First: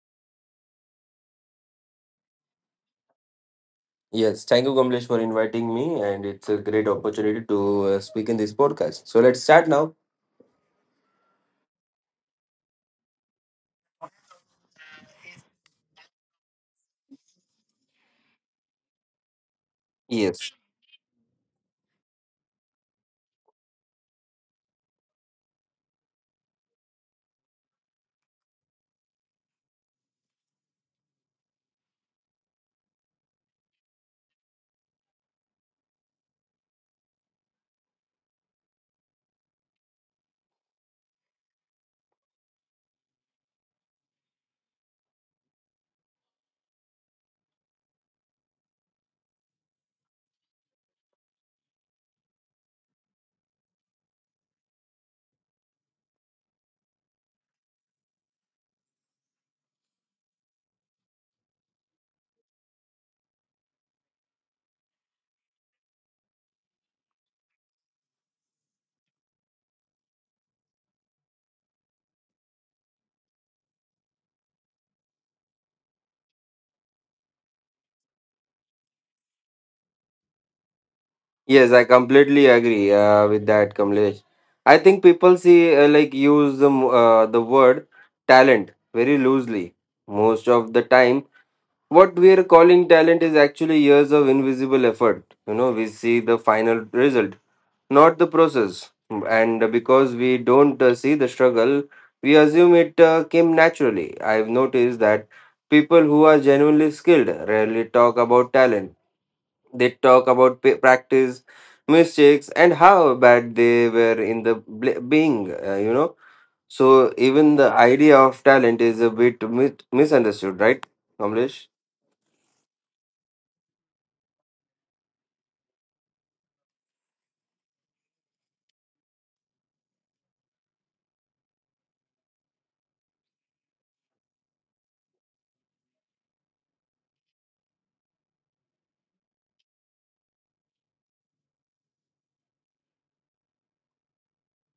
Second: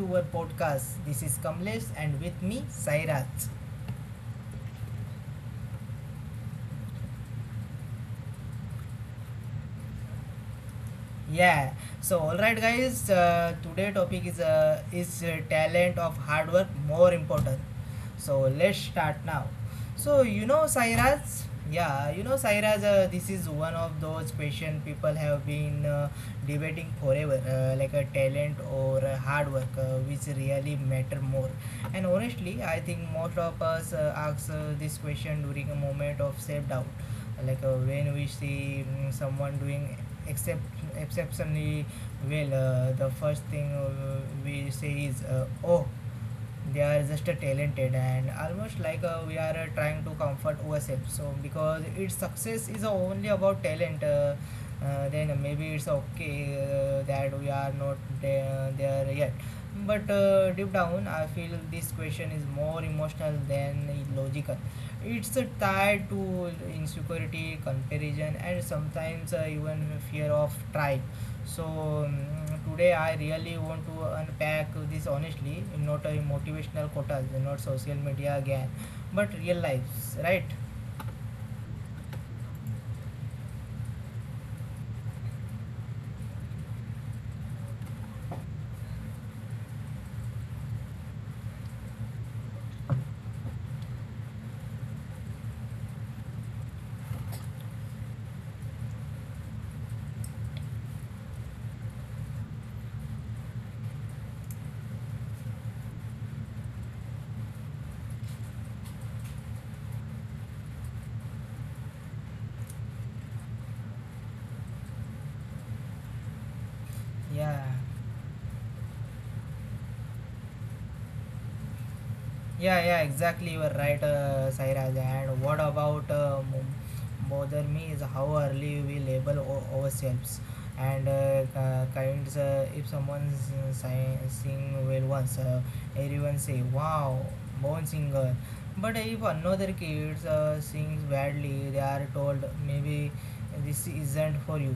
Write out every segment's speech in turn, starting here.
to our podcast. This is Kamlesh and with me Sairaj. Yes, thank you, Kamlesh, for inviting me, and it's a great opportunity to speak in this podcast. So let's start now. Yeah. So alright guys, today topic is talent of hard work more important. So let's start now. So you Yes, know Sairaj, yeah, Sairaj, this is one of those question people have been debating forever, like a talent or a hard work, which really matter more. And honestly, I think most of us ask this question during a moment of self doubt, like when we see someone doing except exceptionally well the first thing we say is oh they are just talented and almost like we are trying to comfort ourselves so because its success is only about talent, then maybe it's okay that we are not there yet but deep down I feel this question is more emotional than logical. It's tied to insecurity comparison and sometimes even fear of trying. So today I really want to unpack this honestly, not a motivational quotas, not social media again, but real lives, right? yes, I completely agree with that, Kamlesh. I think people see like use the the word talent very loosely most of the time. What we are calling talent is actually years of invisible effort. You know, we see the final result not the process. And because we don't see the struggle, we assume it came naturally. I've noticed that people who are genuinely skilled rarely talk about talent. They talk about practice, mistakes, and how bad they were in the being, you know. So even Yeah. the idea of talent is a bit misunderstood, right, Kamlesh? Yeah, yeah, exactly. You are right, Sairaj. And what about bother me is how early we label ourselves. And kinds, if someone sing well once, everyone say, "Wow, born singer." But if another kid sings badly, they are told, "Maybe this isn't for you."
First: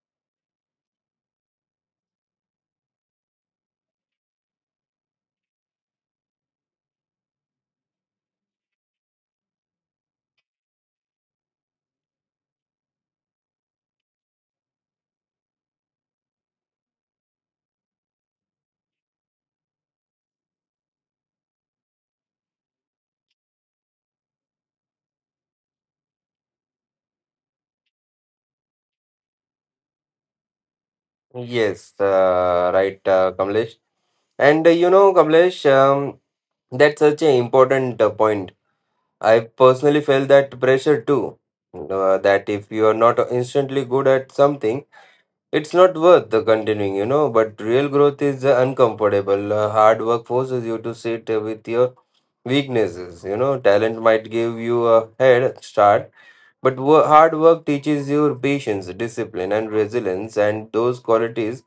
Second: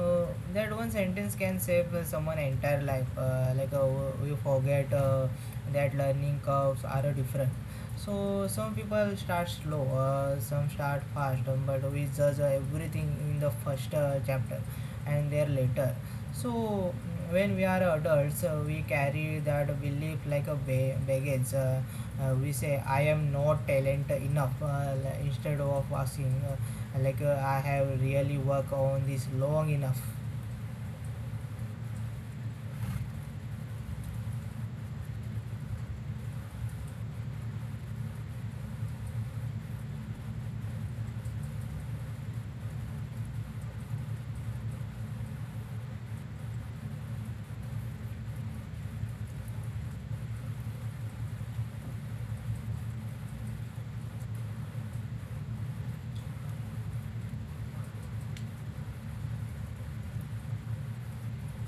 Uh, that one sentence can save someone entire life. Like we forget that learning curves are different. So some people start slow, some start fast, but we judge everything in the first chapter and there later. So when we are adults, we carry that belief like a baggage. We say I am not talent enough, instead of asking, like I have really worked on this long enough. Yes, right, Kamlesh. And you know, Kamlesh, that's such an important point. I personally felt that pressure too. That if you are not instantly good at something, it's not worth the continuing, you know. But real growth is uncomfortable. Hard work forces you to sit with your weaknesses. You know, talent might give you a head start, but hard work teaches you patience, discipline, and resilience. And those qualities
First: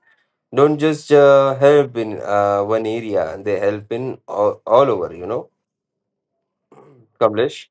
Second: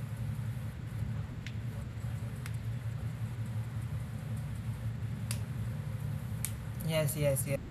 don't just help in one area they help in all over you know kamlesh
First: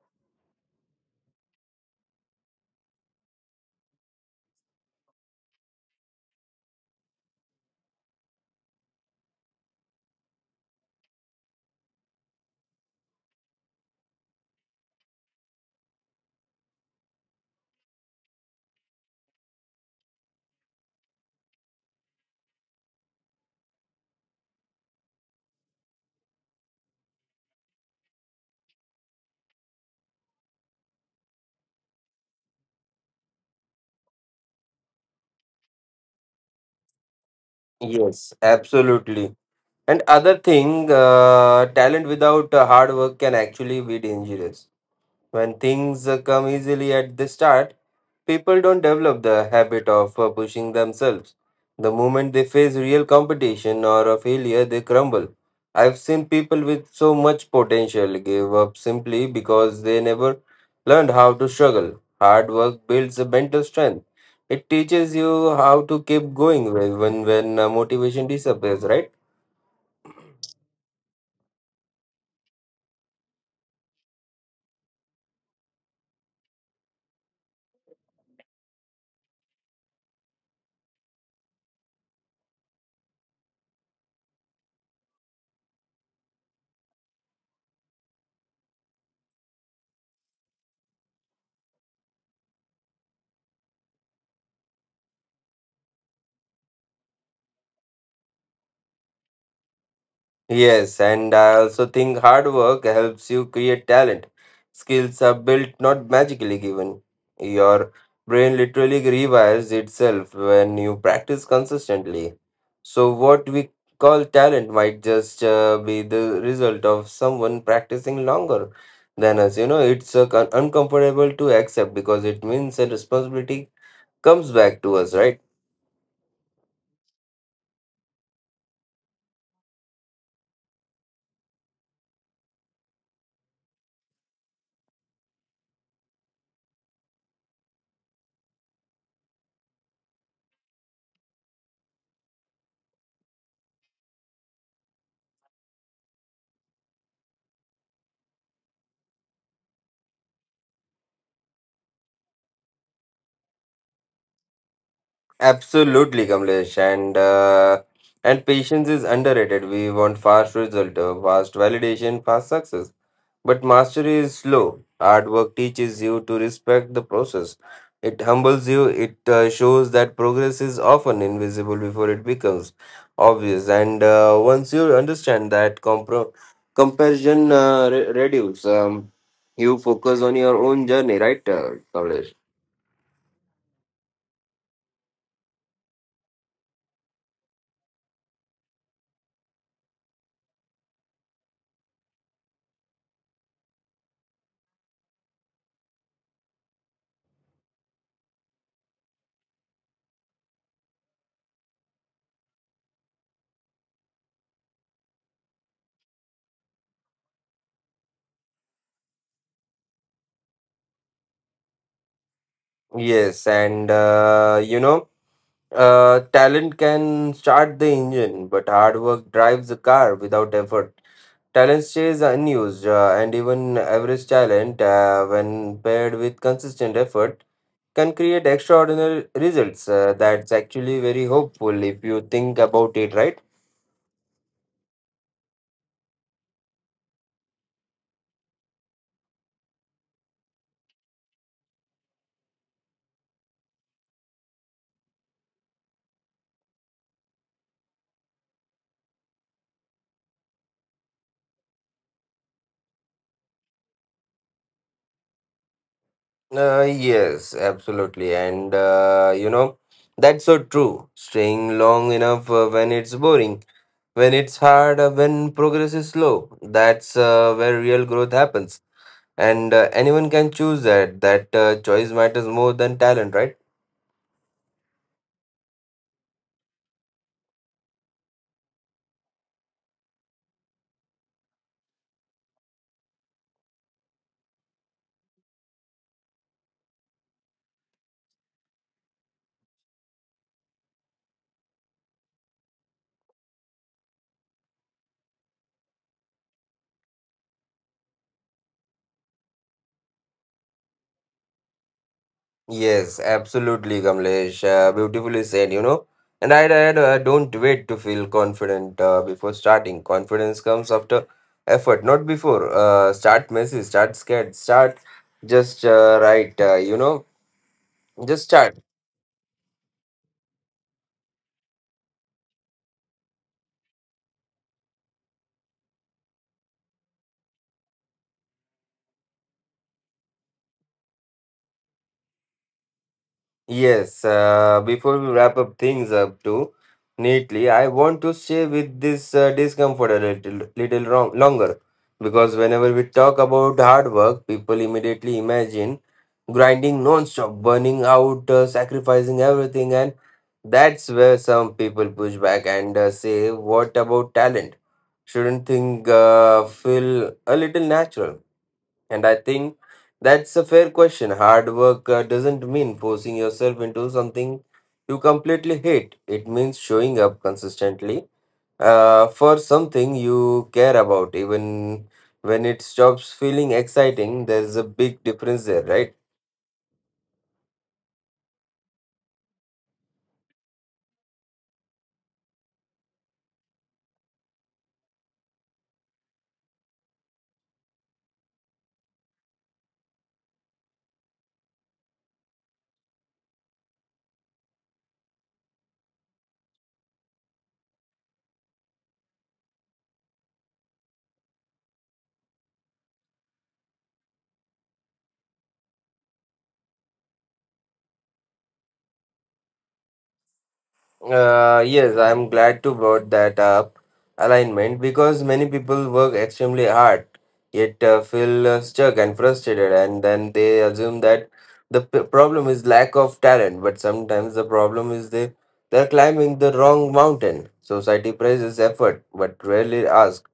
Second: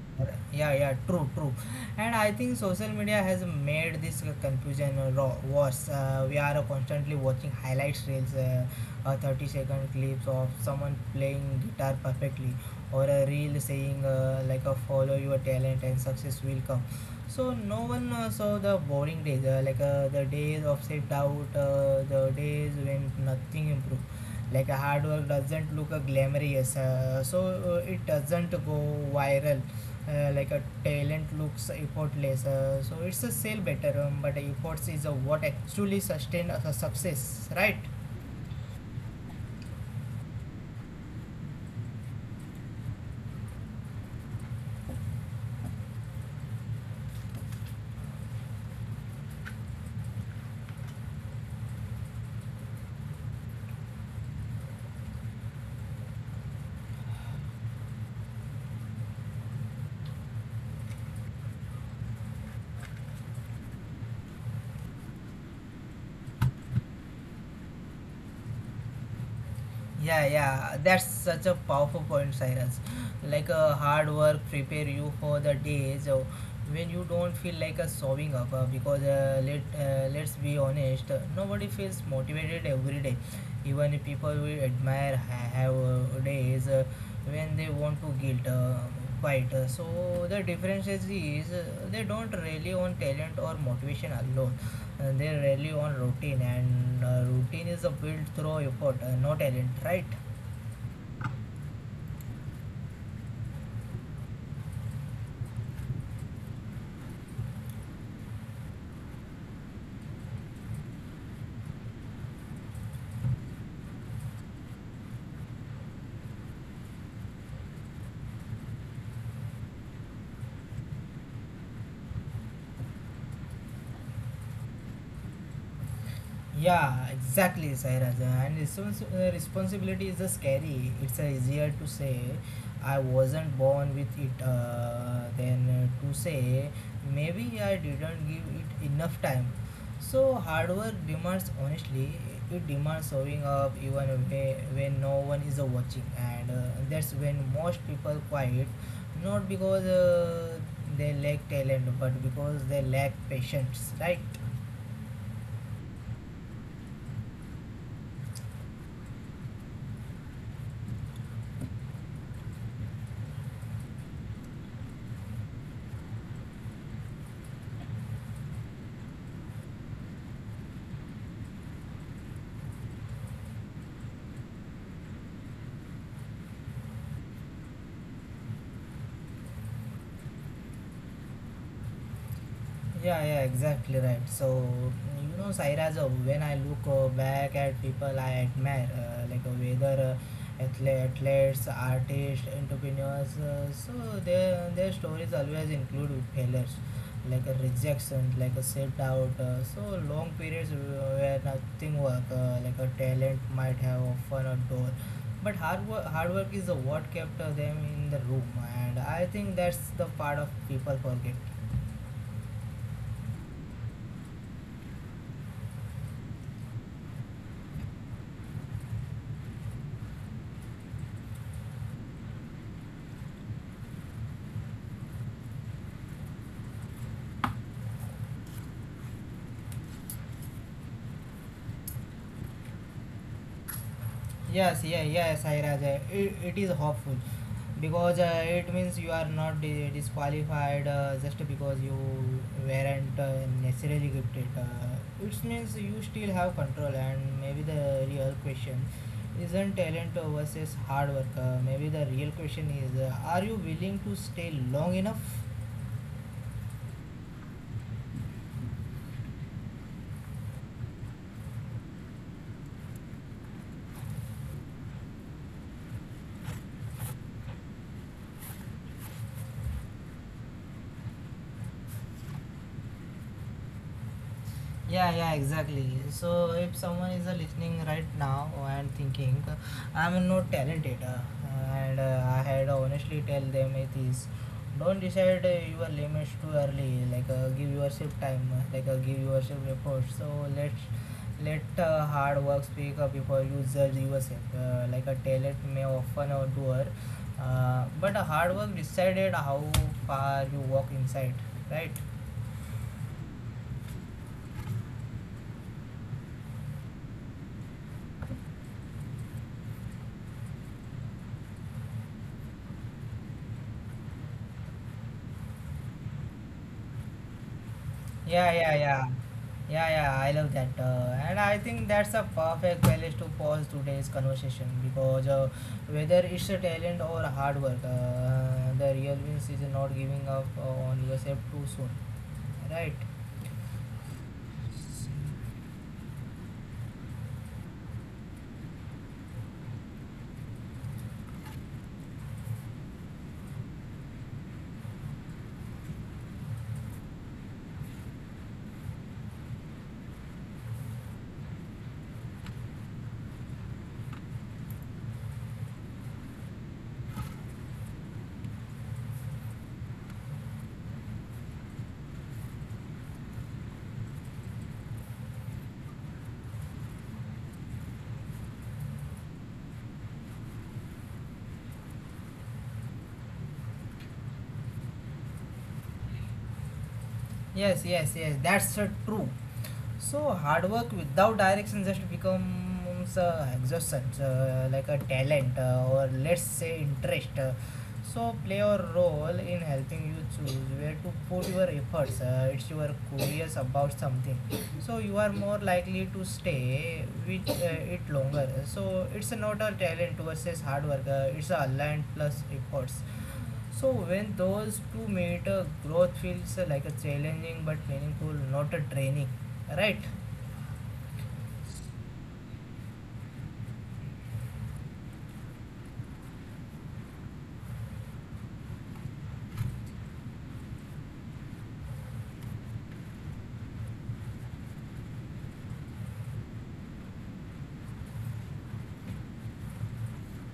Yeah, yeah, true, true. And I think social media has made this confusion worse. We are constantly watching highlights reels, 30-second clips of someone playing guitar perfectly, or a reel saying, like a follow your talent and success will come. So no one saw the boring days, like the days of self-doubt, the days when nothing improved. Like a hard work doesn't look glamorous, so it doesn't go viral. Like a talent looks effortless. So it's a sale better, but efforts is what actually sustain a success, right? yes absolutely and other thing talent without hard work can actually be dangerous when things come easily at the start. People don't develop the habit of pushing themselves. The moment they face real competition or a failure, they crumble. I've seen people with so much potential give up simply because they never learned how to struggle. Hard work builds a mental strength. It teaches you how to keep going when motivation disappears, right? Yeah, yeah, that's such a powerful point, Cyrus. Like a hard work prepare you for the days when you don't feel like a showing up. Because let's be honest, nobody feels motivated every day. Even if people we admire have days when they want to guilt bite. So the difference is they don't rely on talent or motivation alone. They rely on routine, and routine is a built through effort, no talent, right? Yes, and I also think hard work helps you create talent. Skills are built, not magically given. Your brain literally rewires itself when you practice consistently. So, what we call talent might just be the result of someone practicing longer than us. You know, it's uncomfortable to accept because it means a responsibility comes back to us, right? Yeah, exactly, Sairaja. And responsibility is a scary. It's easier to say I wasn't born with it, than to say maybe I didn't give it enough time. So hard work demands honestly. It demands showing up even when no one is watching, and that's when most people quiet, not because they lack talent, but because they lack patience, right? Absolutely, Kamlesh, and patience is underrated. We want fast result, fast validation, fast success. But mastery is slow. Hard work teaches you to respect the process. It humbles you. It shows that progress is often invisible before it becomes obvious. And once you understand that, comparison reduce. You focus on your own journey, right, Kamlesh? Yeah, yeah, exactly right. So, you know, Sairaj, when I look back at people I admire, like whether athletes, artists, entrepreneurs, so their stories always include failures, like a rejection, like a set out, so long periods where nothing work, like a talent might have often a door. But hard work is what kept them in the room, and I think that's the part of people forget. Yes, and you know. Talent can start the engine, but hard work drives the car without effort. Talent stays unused, and even average talent, when paired with consistent effort, can create extraordinary results. That's actually very hopeful if you think about it, right? Yes, yeah, yes, Sairaj. It is hopeful because it means you are not disqualified just because you weren't necessarily gifted. It means you still have control, and maybe the real question isn't talent versus hard work. Maybe the real question is, are you willing to stay long enough? Yes, absolutely. And you know, that's so true. Staying long enough when it's boring, when it's hard, when progress is slow, that's where real growth happens. And anyone can choose that choice matters more than talent, right? Yeah, yeah, exactly. So if someone is listening right now and thinking, I'm not talented, and I had honestly tell them it is, don't decide your limits too early. Like give yourself time. Like give yourself effort. So let's let hard work speak before you judge yourself. Like a talent may often outdoor, but a hard work decided how far you walk inside, right? Yes, absolutely, Kamlesh, beautifully said, you know. And I don't wait to feel confident before starting. Confidence comes after effort, not before. Start messy, start scared, start just you know, just Yeah, yeah, start. yeah. Yeah, yeah, I love that. And I think that's a perfect place to pause today's conversation because whether it's a talent or hard work, the real wins is not giving up on yourself too soon. Right? Yes, before we wrap up things up too neatly, I want to stay with this discomfort a little longer because whenever we talk about hard work, people immediately imagine grinding non-stop, burning out, sacrificing everything, and that's where some people push back and say, "What about talent? Shouldn't thing feel a little natural?" And I think that's a fair question. Hard work doesn't mean forcing yourself into something you completely hate. It means showing up consistently for something you care about, even when it stops feeling exciting. There's a big difference there, right? Yes, yes, yes. That's true. So hard work without direction just becomes exhaustion, like a talent or let's say interest. So play a role in helping you choose where to put your efforts. It's you are curious about something, so you are more likely to stay with it longer. So it's not a talent versus hard work. It's a aligned plus efforts. So when those two matter, growth feels like a challenging but meaningful, not a training, right? Yes, I'm glad to brought that up, alignment, because many people work extremely hard yet feel stuck and frustrated, and then they assume that the problem is lack of talent. But sometimes the problem is they're climbing the wrong mountain. Society praises effort, but rarely asks.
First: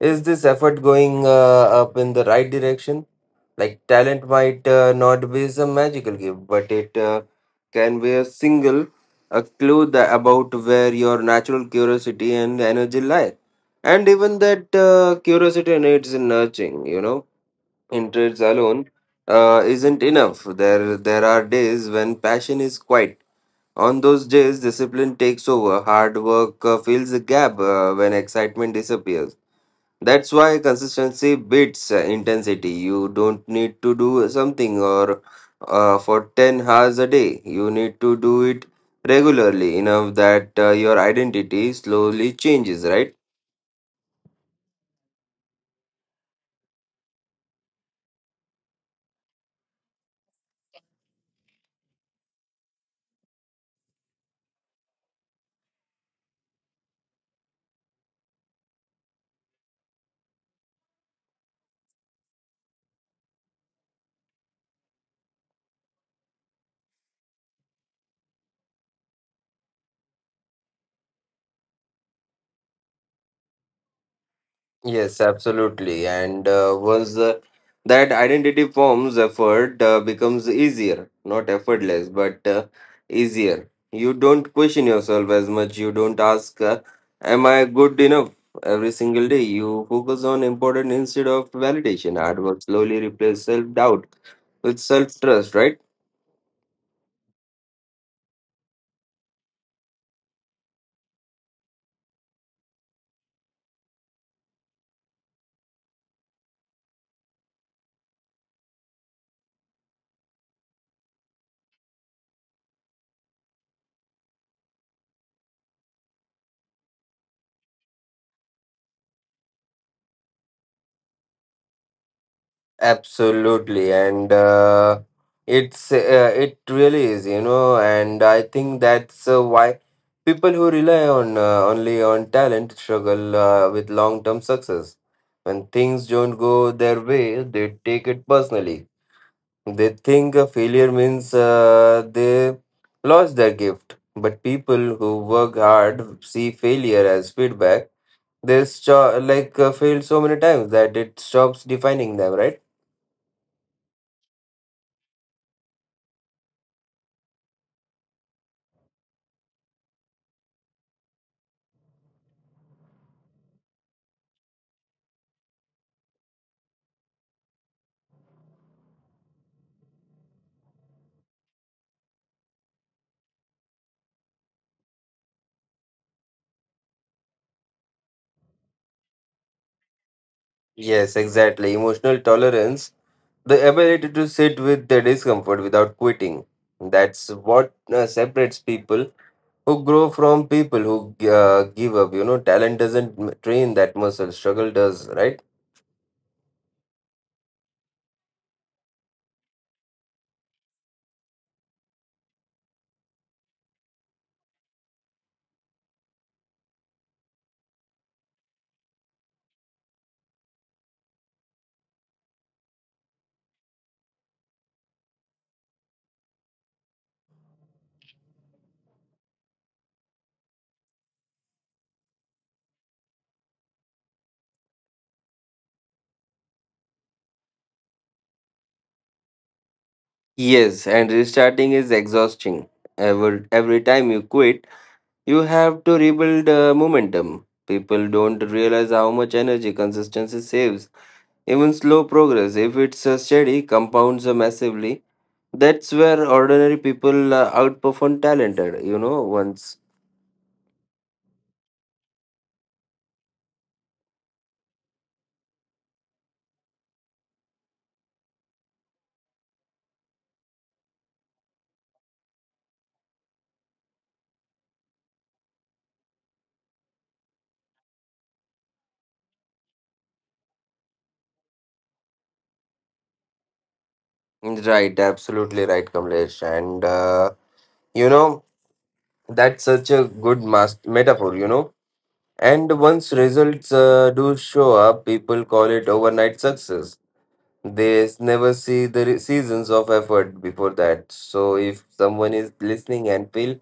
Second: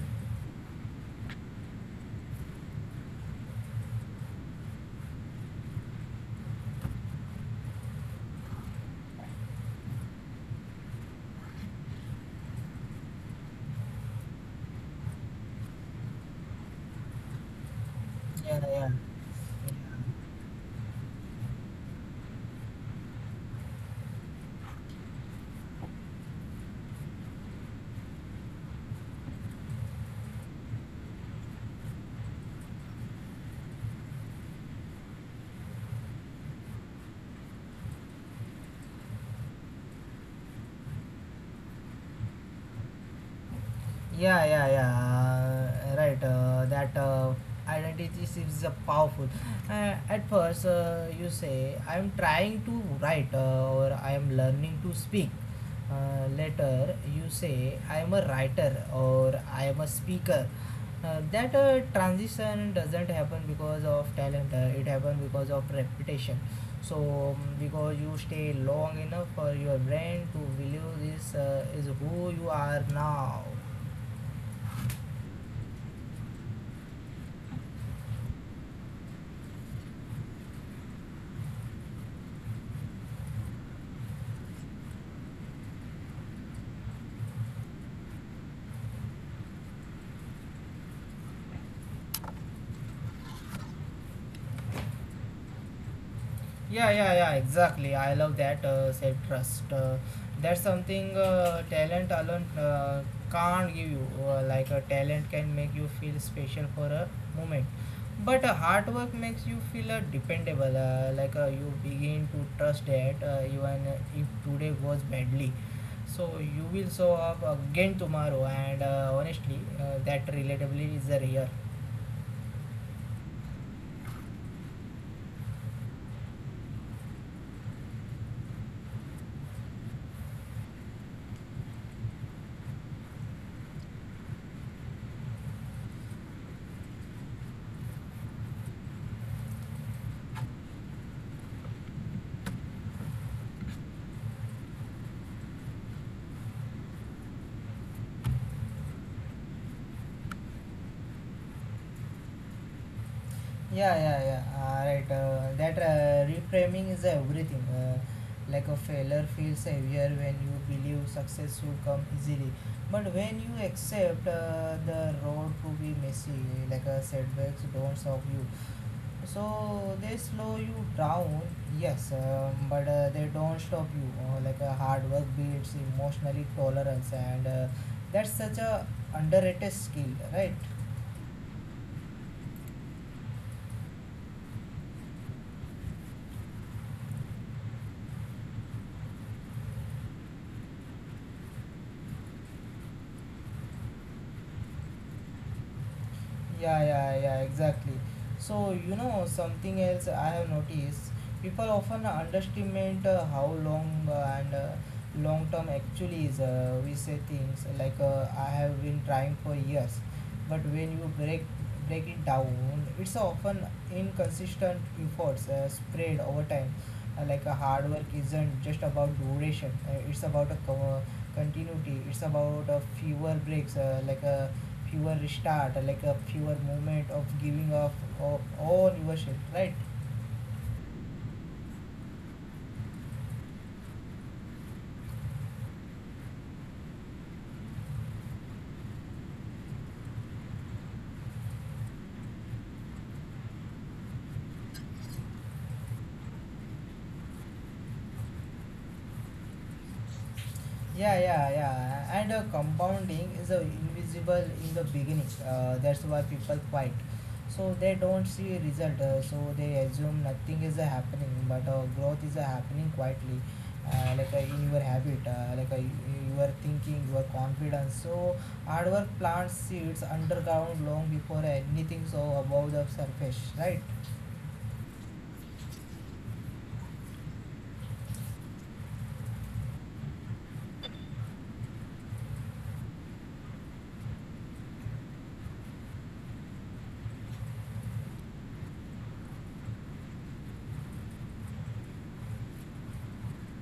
Is this effort going up in the right direction? Like talent might not be some magical gift, but it can be a single, a clue that about where your natural curiosity and energy lie. And even that curiosity needs nurturing, you know, interests Yeah, yeah. alone isn't enough. There are days when passion is quiet. On those days, discipline takes over. Hard work fills the gap when excitement disappears. That's why consistency beats intensity. You don't need to do something or for 10 hours a day. You need to do it regularly enough that your identity slowly changes, right? Yeah, yeah, yeah. Right. That identity is powerful. At first, you say, I am trying to write or I am learning to speak. Later, you say, I am a writer or I am a speaker. That transition doesn't happen because of talent, it happens because of reputation. So, because you stay long enough for your brain to believe this is who you are now. Yes, absolutely. And once that identity forms, effort becomes easier, not effortless, but easier. You don't question yourself as much. You don't ask, am I good enough? Every single day, you focus on important instead of validation. Hard work slowly replaces self doubt with self trust, right? Yeah, yeah, yeah, exactly. I love that, said Trust. That's something talent alone can't give you. Like a talent can make you feel special for a moment. But hard work makes you feel dependable. Like you begin to trust that even if today goes badly. So you will show up again tomorrow. And honestly, that relatability is rare. Absolutely, and it's uh, it really is, you know, and I think that's why people who rely on only on talent struggle with long-term success. When things don't go their way, they take it personally. They think a failure means they lost their gift. But people who work hard see failure as feedback. They failed so many times that it stops defining them, right? Yeah, yeah, yeah. Right. That reframing is everything. Like a failure feels heavier when you believe success should come easily, but when you accept the road to be messy, like setbacks don't stop you. So they slow you down, yes, but they don't stop you. Like hard work builds emotionally tolerance, and that's such a underrated skill, right? Yes, exactly. Emotional tolerance, the ability to sit with the discomfort without quitting. That's what separates people who grow from people who give up. You know, talent doesn't train that muscle, struggle does, right? Yeah, yeah, yeah, exactly. So, you know, something else I have noticed people often underestimate how long and long term actually is. We say things like, I have been trying for years, but when you break it down, it's often inconsistent efforts spread over time. Like a hard work isn't just about duration, it's about a cover continuity. It's about a fewer breaks, like a fewer restart, like a fewer moment of giving up of all your, right? Yes, and restarting is exhausting. Every time you quit, you have to rebuild momentum. People don't realize how much energy consistency saves. Even slow progress, if it's steady, compounds massively. That's where ordinary people outperform talented, you know, once. Yeah, yeah, yeah. And compounding is invisible in the beginning. That's why people fight. So they don't see result. So they assume nothing is happening, but growth is happening quietly, like in your habit, like your thinking, your confidence. So hard work plants seeds underground long before anything so above the surface, right? Right, absolutely right, Kamlesh. And, you know, that's such a good metaphor, you know. And once results do show up, people call it overnight success. They never see the seasons of effort before that. So if someone is listening and feel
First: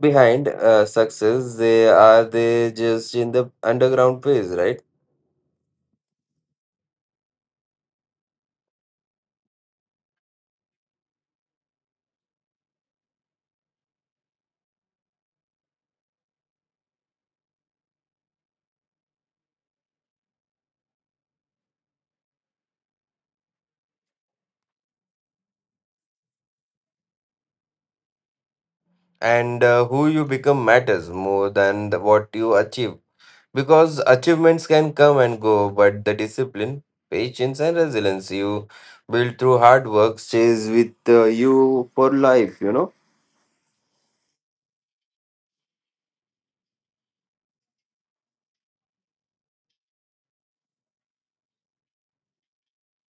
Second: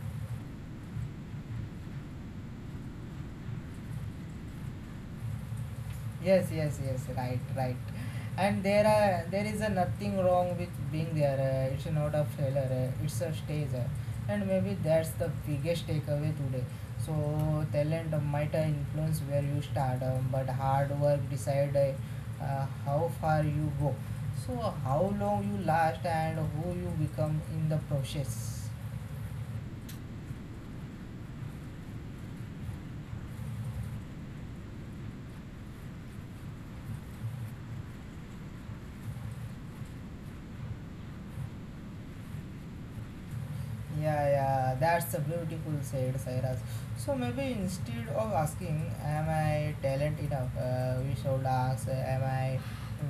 behind success, they just in the underground phase, right? Yes, yes, yes. Right, right. And there is a nothing wrong with being there. It's not a failure. It's a stage, and maybe that's the biggest takeaway today. So talent might influence where you start, but hard work decide how far you go. So how long you last and who you become in the process. And who you become matters more than what you achieve, because achievements can come and go, but the discipline, patience and resilience you build through hard work stays with you for life, you know. Yeah, yeah, that's a beautiful said Cyrus. So maybe instead of asking, am I talent enough? We should ask, am I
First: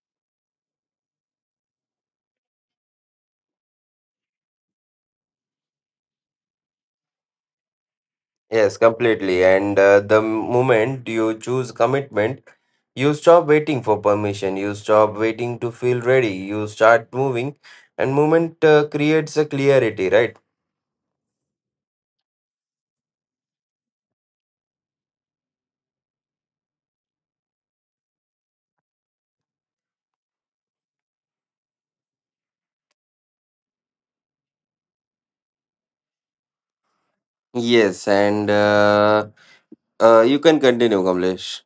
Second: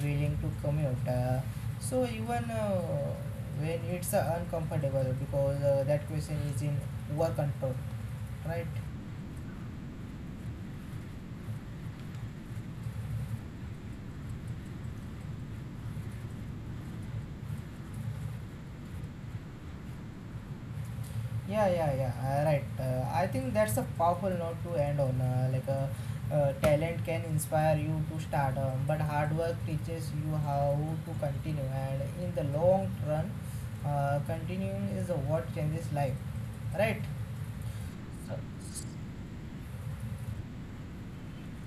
willing to commute? So even when it's uncomfortable, because that question is in our control, right? Yes, completely, and the moment you choose commitment, you stop waiting for permission, you stop waiting to feel ready, you start moving, and movement creates a clarity, right? Yeah, yeah, yeah. Right. I think that's a powerful note to end on. Like, talent can inspire you to start, but hard work teaches you how to continue. And in the long run, continuing is what changes life. Right. Yes, and you can continue, Kamlesh.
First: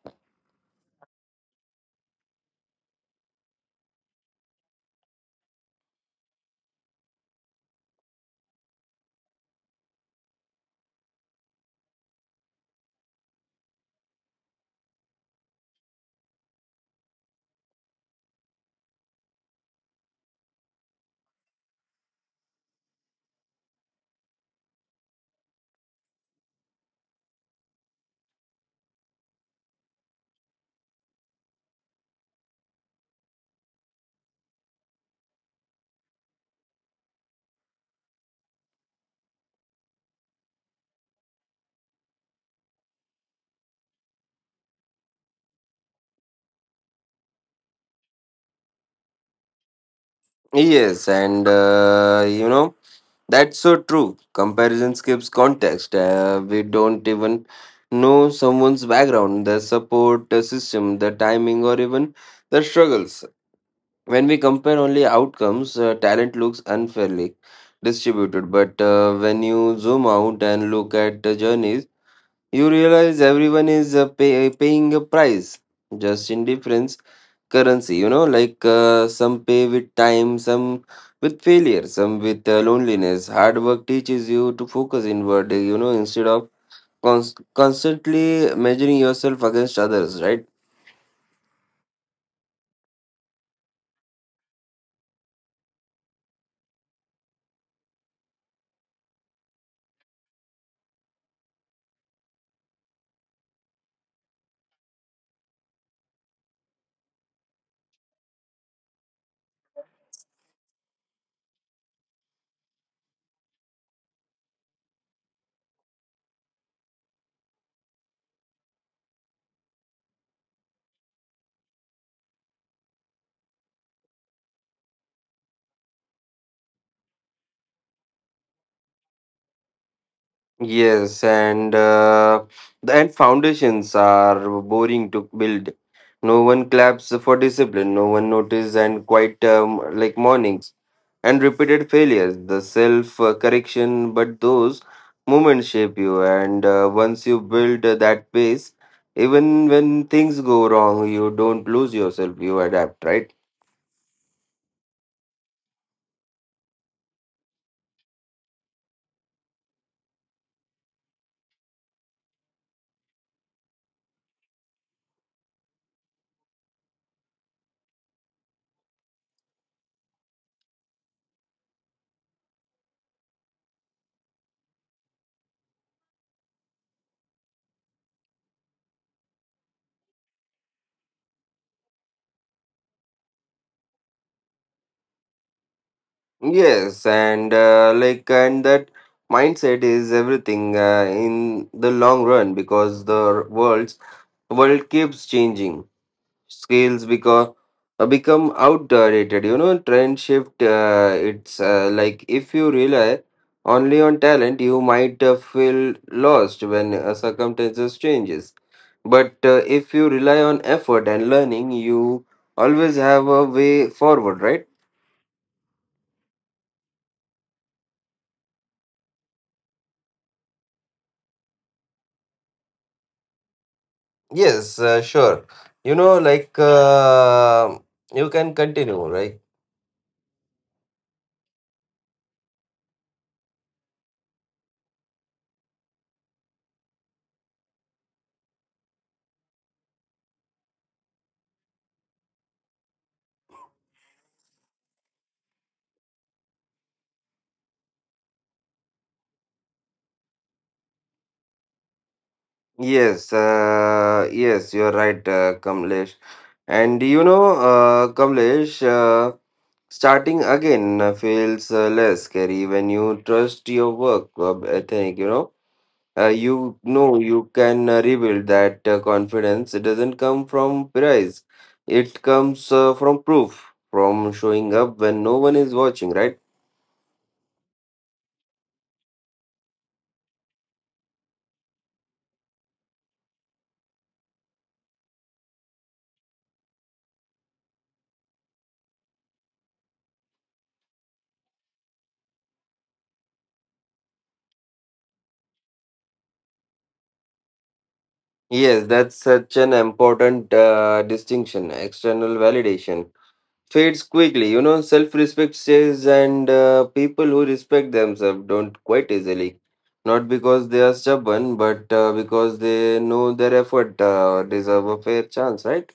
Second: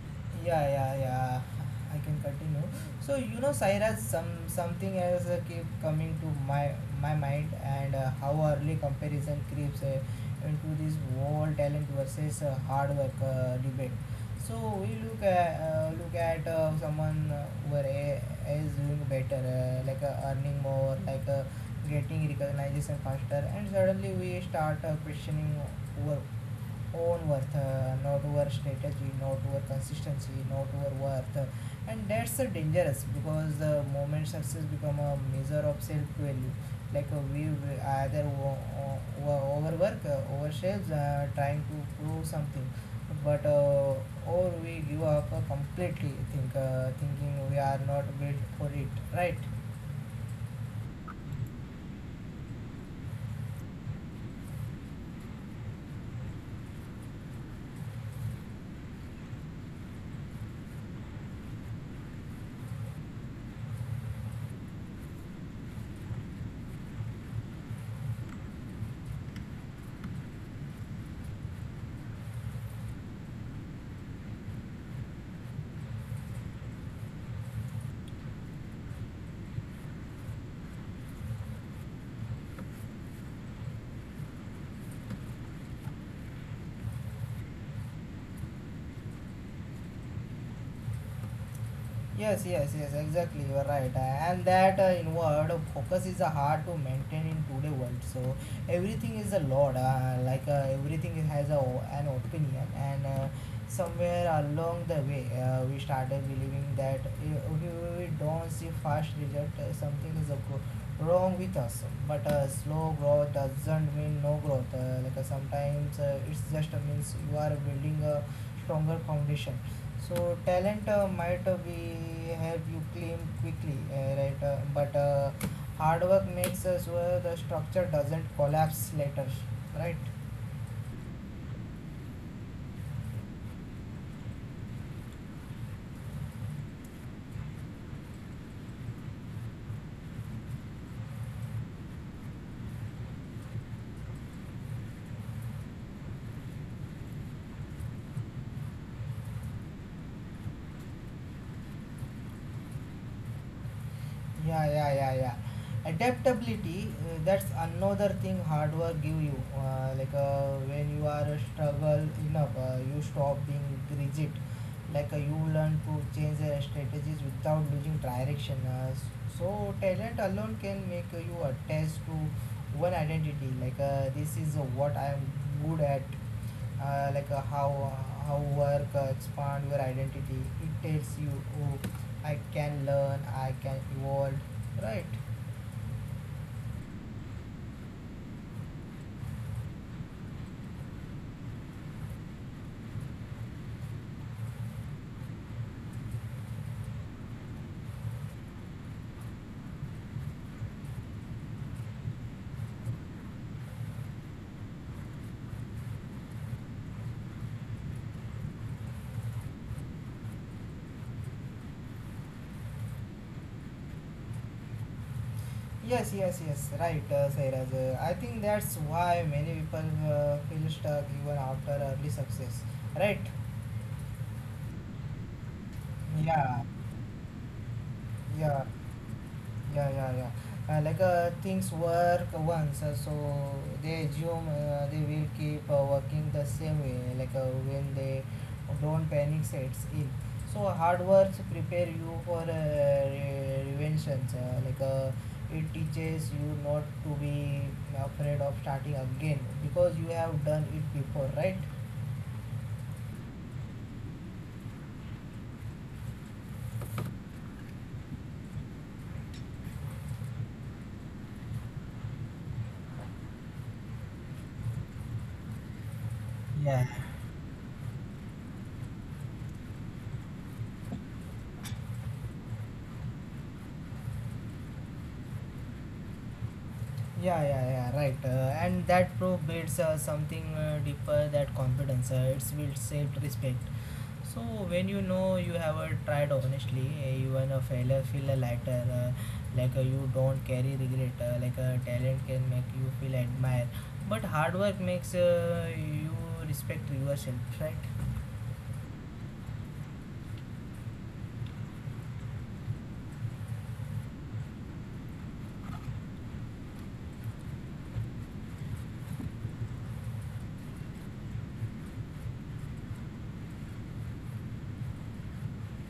Yeah, yeah, yeah, I can continue. So Cyrus, something else keep coming to my mind, and how early comparison creeps into this whole talent versus hard work debate. So we look at someone is doing better, earning more, getting recognition faster, and suddenly we start questioning over own worth, not over strategy, not over consistency, not over worth. And that's dangerous, because the moment success become a measure of self value, we either overwork ourselves trying to prove something, but or we give up completely, thinking we are not built for it, right? Yes, and you know, that's so true. Comparison skips context. We don't even know someone's background, the support system, the timing, or even the struggles. When we compare only outcomes, talent looks unfairly distributed. But when you zoom out and look at the journeys, you realize everyone is pay- paying a price, just in different currency, you know, like some pay with time, some with failure, some with loneliness. Hard work teaches you to focus inward, you know, instead of cons- constantly measuring yourself against others, right? Yes, yes, yes, exactly. You are right. And that inward focus is hard to maintain in today world. So everything is a lot. Everything has a, an opinion, and somewhere along the way, we started believing that if we don't see fast result, something is wrong with us. But Slow growth doesn't mean no growth. Sometimes it's just means you are building a stronger foundation. So talent might be help you claim quickly, right? But Hard work makes us where the structure doesn't collapse later, right? Yes, and and foundations are boring to build. No one claps for discipline. No one notices, and quite like mornings and repeated failures, the self correction. But those moments shape you, and once you build that base, even when things go wrong, you don't lose yourself. You adapt, right? Yeah, yeah, yeah, yeah. Adaptability, that's another thing hard work give you. When you are struggle enough, you stop being rigid. You learn to change the strategies without losing direction. So talent alone can make you attached to one identity, this is what I am good at. How work expand your identity. It tells you, oh, I can learn, I can evolve, right? Yes, and that mindset is everything in the long run because the world keeps changing. Scales because become outdated. You know, trend shift. It's like if you rely only on talent, you might feel lost when circumstances changes. But if you rely on effort and learning, you always have a way forward, right? Yes, yes, yes, right, Sairaj. I think that's why many people feel stuck even after early success, right? Yes, sure. You know, like Yeah, you can yeah. continue, right? Yeah, yeah, yeah. Things work once, so they assume they will keep working the same way. When they don't, panic sets in. So hard work prepare you for revelations. It teaches you not to be afraid of starting again because you have done it before, right? Yes, yes, you're right, Kamlesh. And you know, Kamlesh, starting again feels less scary when you trust your work. I think you know, Yeah. You can rebuild that confidence. It doesn't come from prize, it comes from proof, from showing up when no one is watching, right? Yeah, yeah, yeah, right. And that proof builds something deeper, that confidence. It builds self respect. So when you know you have tried honestly, even a failure feel a lighter. You don't carry regret. Talent can make you feel admired, but hard work makes you respect yourself, right? Yes, that's such an important distinction. External validation fades quickly. You know, self respect stays, and people who respect themselves don't quite easily. Not because they are stubborn, but because they know their effort deserve a fair chance, right?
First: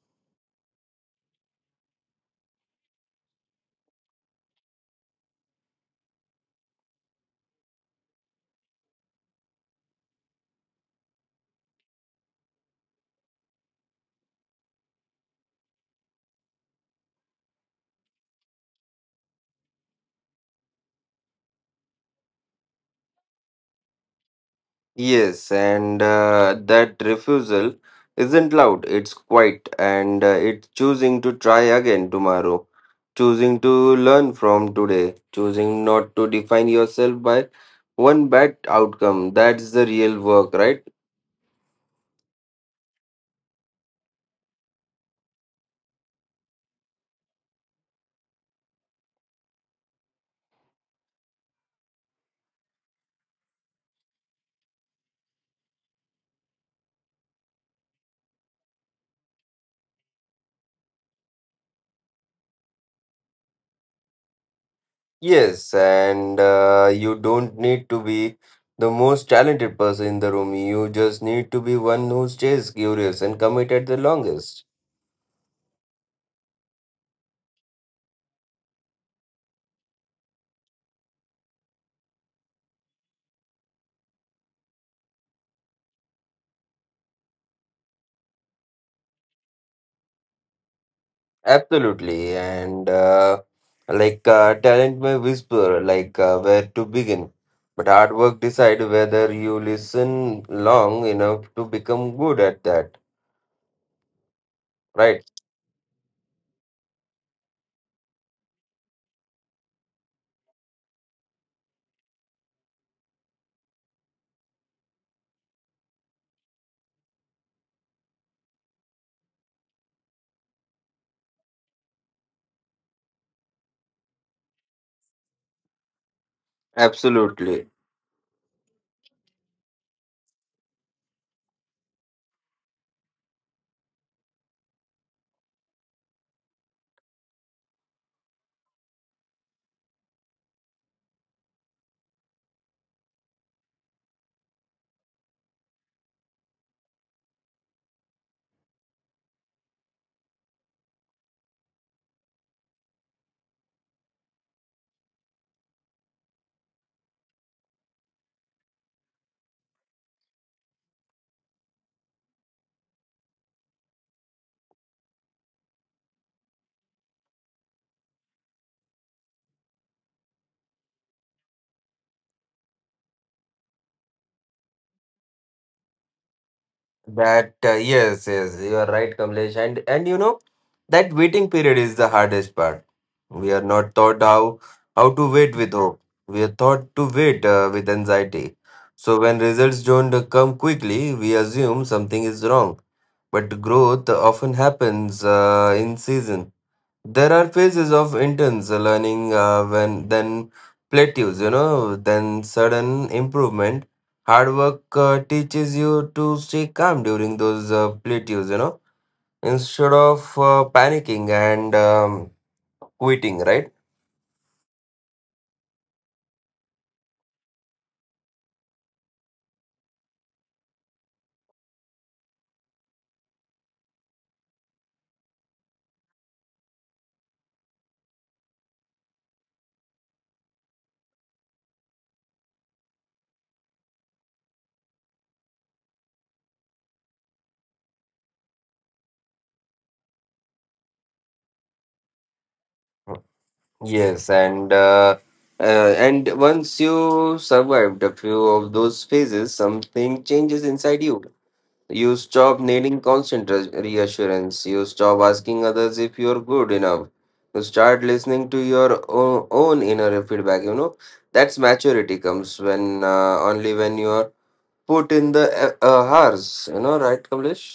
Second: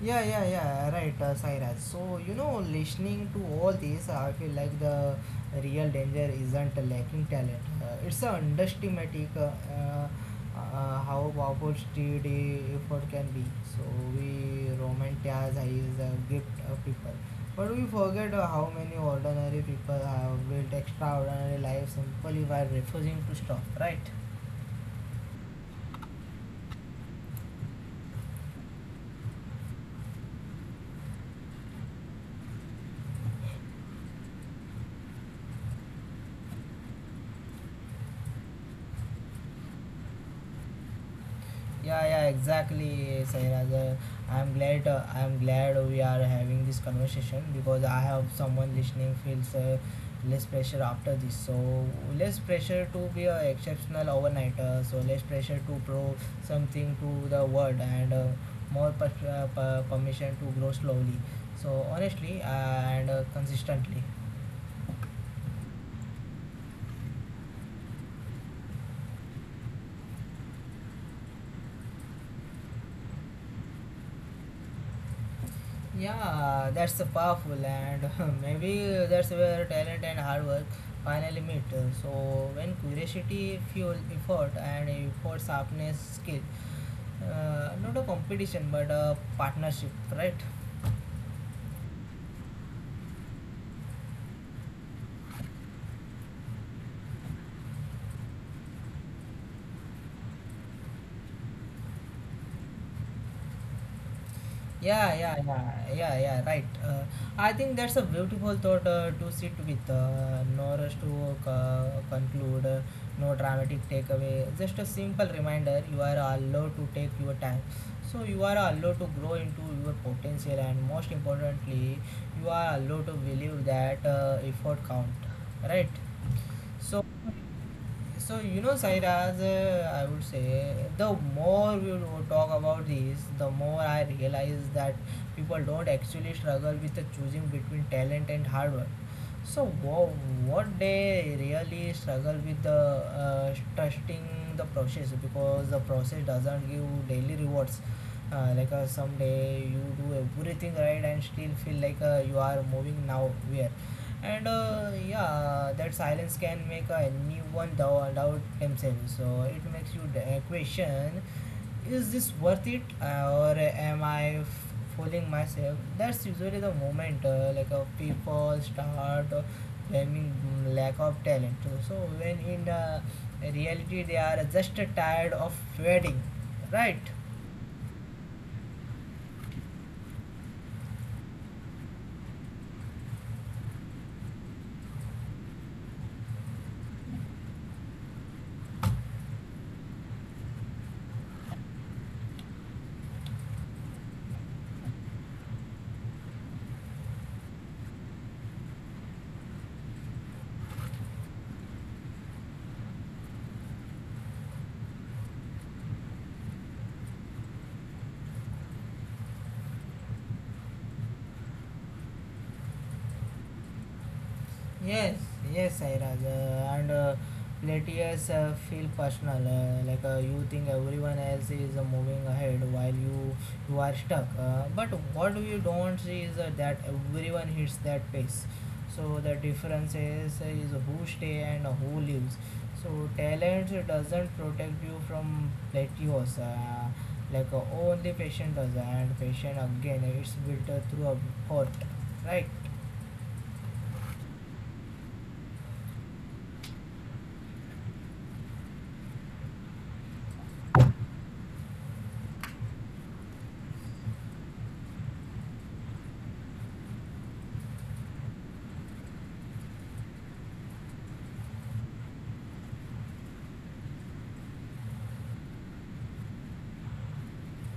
Yeah, yeah, yeah, right, Sairaj. So, you know, listening to all this, I feel like the real danger isn't lacking talent. It's a underestimating how powerful street effort can be. So we romanticize his gift of people, but we forget how many ordinary people have built extraordinary lives simply by refusing to stop, right? Yes, and that refusal isn't loud, it's quiet, and it's choosing to try again tomorrow, choosing to learn from today, choosing not to define yourself by one bad outcome. That's the real work, right? Yeah, yeah, exactly, Sairaj. I'm glad. I'm glad we are having this conversation, because I have someone listening feels less pressure after this. So less pressure to be an exceptional overnighter. So less pressure to prove something to the world, and more permission to grow slowly. So honestly and consistently. Yes, and you don't need to be the most talented person in the room, you just need to be one who stays curious and committed the longest. Yeah, that's powerful, and maybe that's where talent and hard work finally meet. So when curiosity fuel effort and effort sharpness skill, not a competition but a partnership, right? Absolutely, and talent may whisper, where to begin, but hard work decide whether you listen long enough to become good at that. Yeah, Right? yeah, yeah, yeah, yeah, right. I think that's a beautiful thought to sit with, nor us to conclude. No dramatic takeaway, just a simple reminder: you are allowed to take your time. So you are allowed to grow into your potential, and most importantly, you are allowed to believe that effort count, right? So, Absolutely. so you know, Sairaj, I would say the more we would talk about this, the more I realize that people don't actually struggle with the choosing between talent and hard work. So wha- what they really struggle with the trusting the process, because the process doesn't give daily rewards. Someday you do everything right and still feel like you are moving nowhere, and yeah, that silence can make anyone doubt, doubt themselves. So it makes you question, is this worth it, or am I fooling myself? That's usually the moment people start blaming lack of talent, so when in reality they are just tired of waiting, right? That yes, yes, you are right, Kamlesh. And you know that waiting period is the hardest part. We are not taught how to wait with hope. We are taught to wait with anxiety. So when results don't come quickly, we assume something is wrong. But growth often happens in season. There are phases of intense learning, when then plateaus, you know, then sudden improvement. Hard work teaches you to stay calm during those plateaus, you know, instead of panicking and quitting, right? Yes, yes, Sairaj. And Let us feel personal. You think everyone else is moving ahead while you are stuck. But what you don't see is that everyone hits that pace. So the difference is who stay and who leaves. So talent doesn't protect you from plateaus. Only patient does, and patient again it's built through a hurt, right? Yes, and once you survived a few of those phases, something changes inside you. You stop needing constant reassurance. You stop asking others if you're good enough. You start listening to your own inner feedback. You know, that's maturity. Comes when, only when you are put in the hours. You know, right, Kamlesh?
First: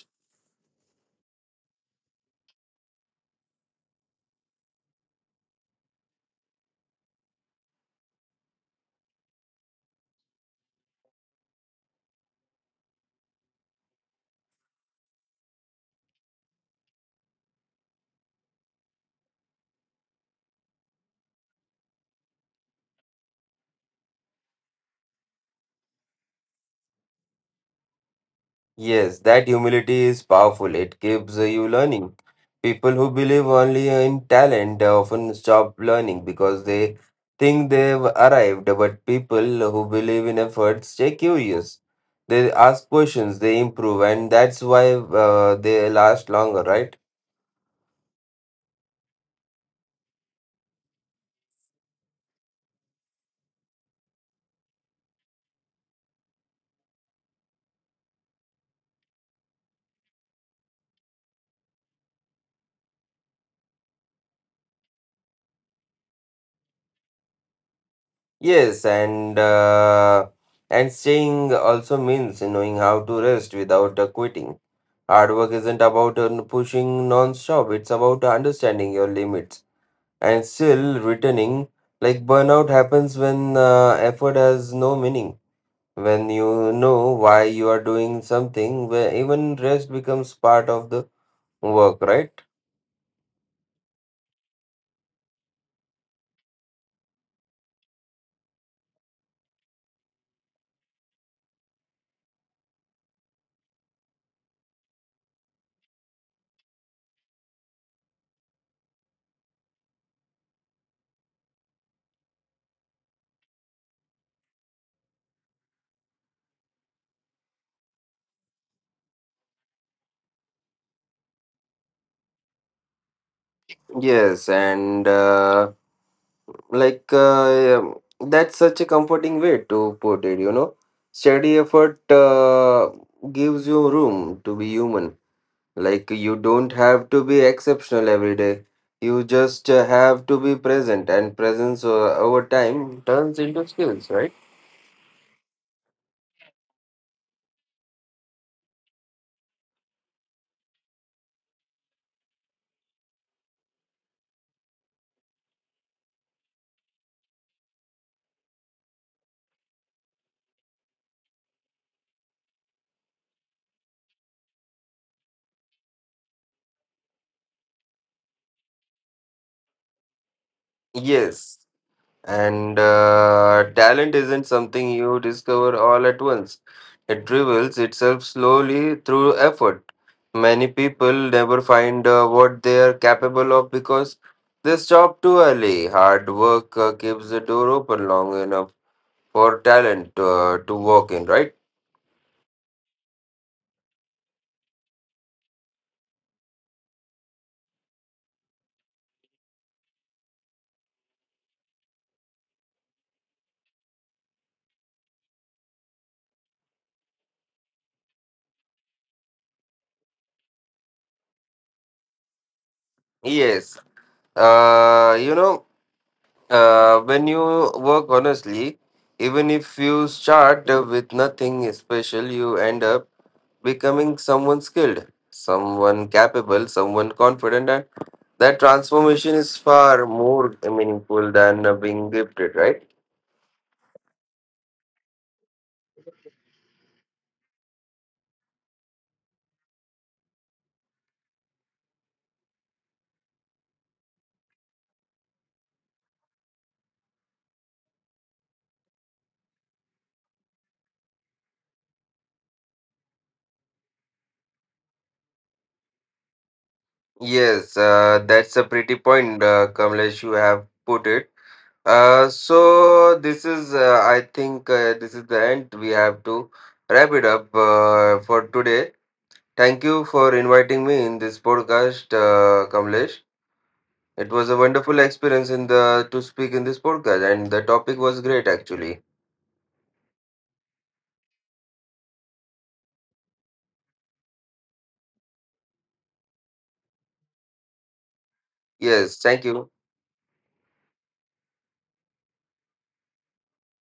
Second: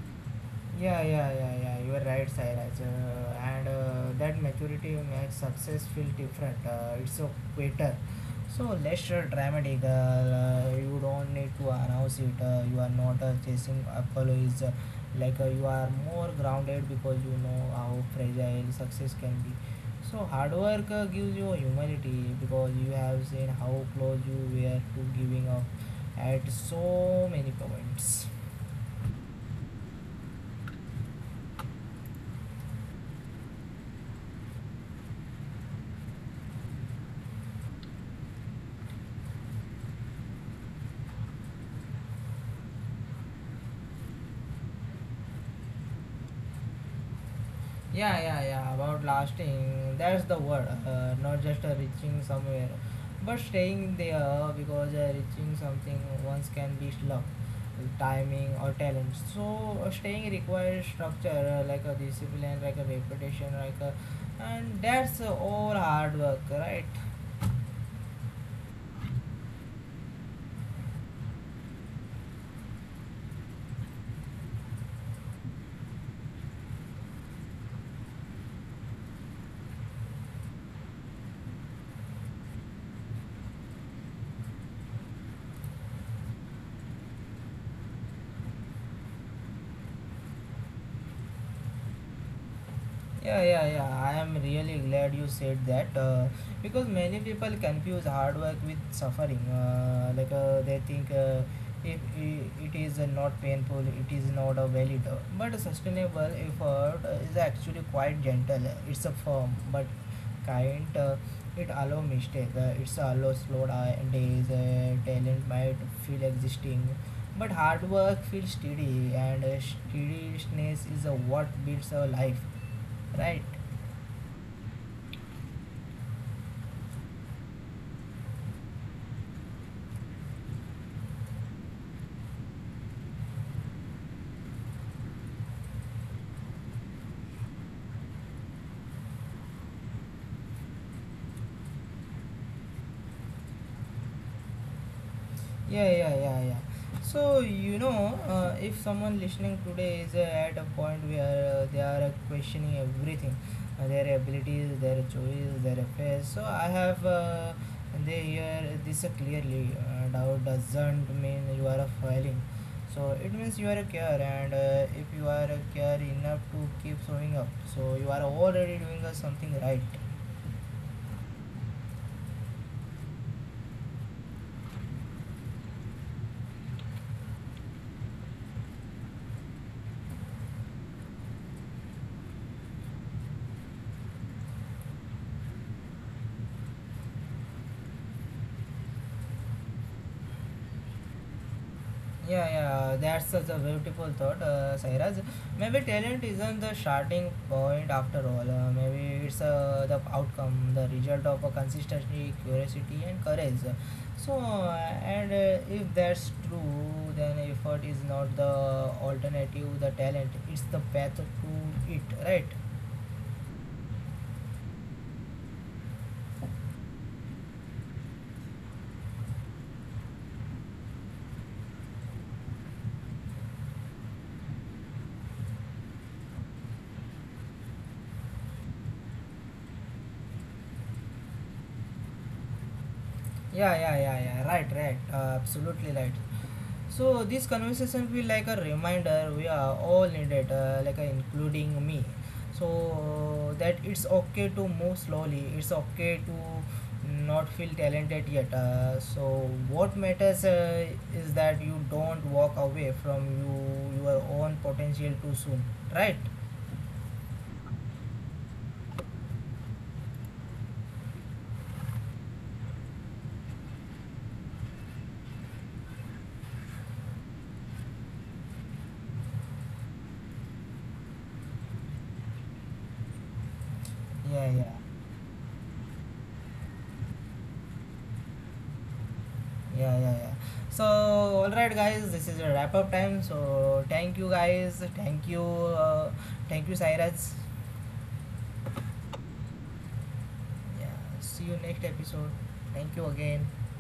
Yeah, yeah, yeah, yeah. You are right, Sairaj. And That maturity makes success feel different. It's so better. So less dramatic. You don't need to announce it. You are not chasing apologies. You are more grounded because you know how fragile success can be. So hard work gives you humanity, because you have seen how close you were to giving up at so many points. Yes, that humility is powerful. It keeps you learning. People who believe only in talent often stop learning because they think they've arrived, but people who believe in effort stay curious. They ask questions, they improve, and that's why they last longer, right? Yeah, yeah, yeah. About lasting, that's the word. Not just reaching somewhere, but staying there, because reaching something once can be luck, timing, or talent. So staying requires structure, like a discipline, like a reputation, like a, and that's all hard work, right? Yes, and staying also means knowing how to rest without quitting. Hard work isn't about pushing non-stop; it's about understanding your limits and still returning. Like burnout happens when effort has no meaning, when you know why you are doing something, where even rest becomes part of the work, right? Yeah, yeah, yeah. I am really glad you said that, because many people confuse hard work with suffering. They think if it is not painful, it is not a valid. But sustainable effort is actually quite gentle. It's a firm but kind. It allow mistake. It's allow slow days. Talent might feel existing, but hard work feels steady, and steadiness is what builds our life. Right. Yes, and that's such a comforting way to put it, you know. Steady effort gives you room to be human. Like, you don't have to be exceptional every day. You just have to be present, and presence over time turns into skills, right? Yeah, yeah, yeah, yeah. So, you know, if someone listening today is at a point where they are questioning everything, their abilities, their choices, their affairs. So I have they hear this clearly. Doubt doesn't mean you are a failing. So it means you are a care, and if you are a care enough to keep showing up, so you are already doing something right. Yes. And talent isn't something you discover all at once, it reveals itself slowly through effort. Many people never find what they are capable of because they stop too early. Hard work keeps the door open long enough for talent to walk in, right? Yeah, yeah, that's such a beautiful thought, Sairaj. Maybe talent isn't the starting point after all. Maybe it's the outcome, the result of a consistency, curiosity, and courage. So, and if that's true, then effort is not the alternative, the talent, it's the path to it, right? Yes. You know, when you work honestly, even if you start with nothing special, you end up becoming someone skilled, someone capable, someone confident, and that transformation is far more meaningful than being gifted, right? Yeah, yeah, yeah, yeah, right, right, absolutely right. So this conversation feel like a reminder we are all needed, including me. So that it's okay to move slowly. It's okay to not feel talented yet. So what matters is that you don't walk away from your own potential too soon, right? Yes, that's a pretty point, Kamlesh, you have put it. So this is the end. We have to wrap it up for today. Thank you for inviting me in this podcast, Kamlesh. It was Yeah, a yeah, wonderful experience in the to speak in this podcast, and the topic was great actually. yeah, yeah, yeah. So all right, guys, this is a wrap up time. So thank you, guys. Thank you, Cyrus. Yes, thank you. Yeah, see you next episode. Thank you again.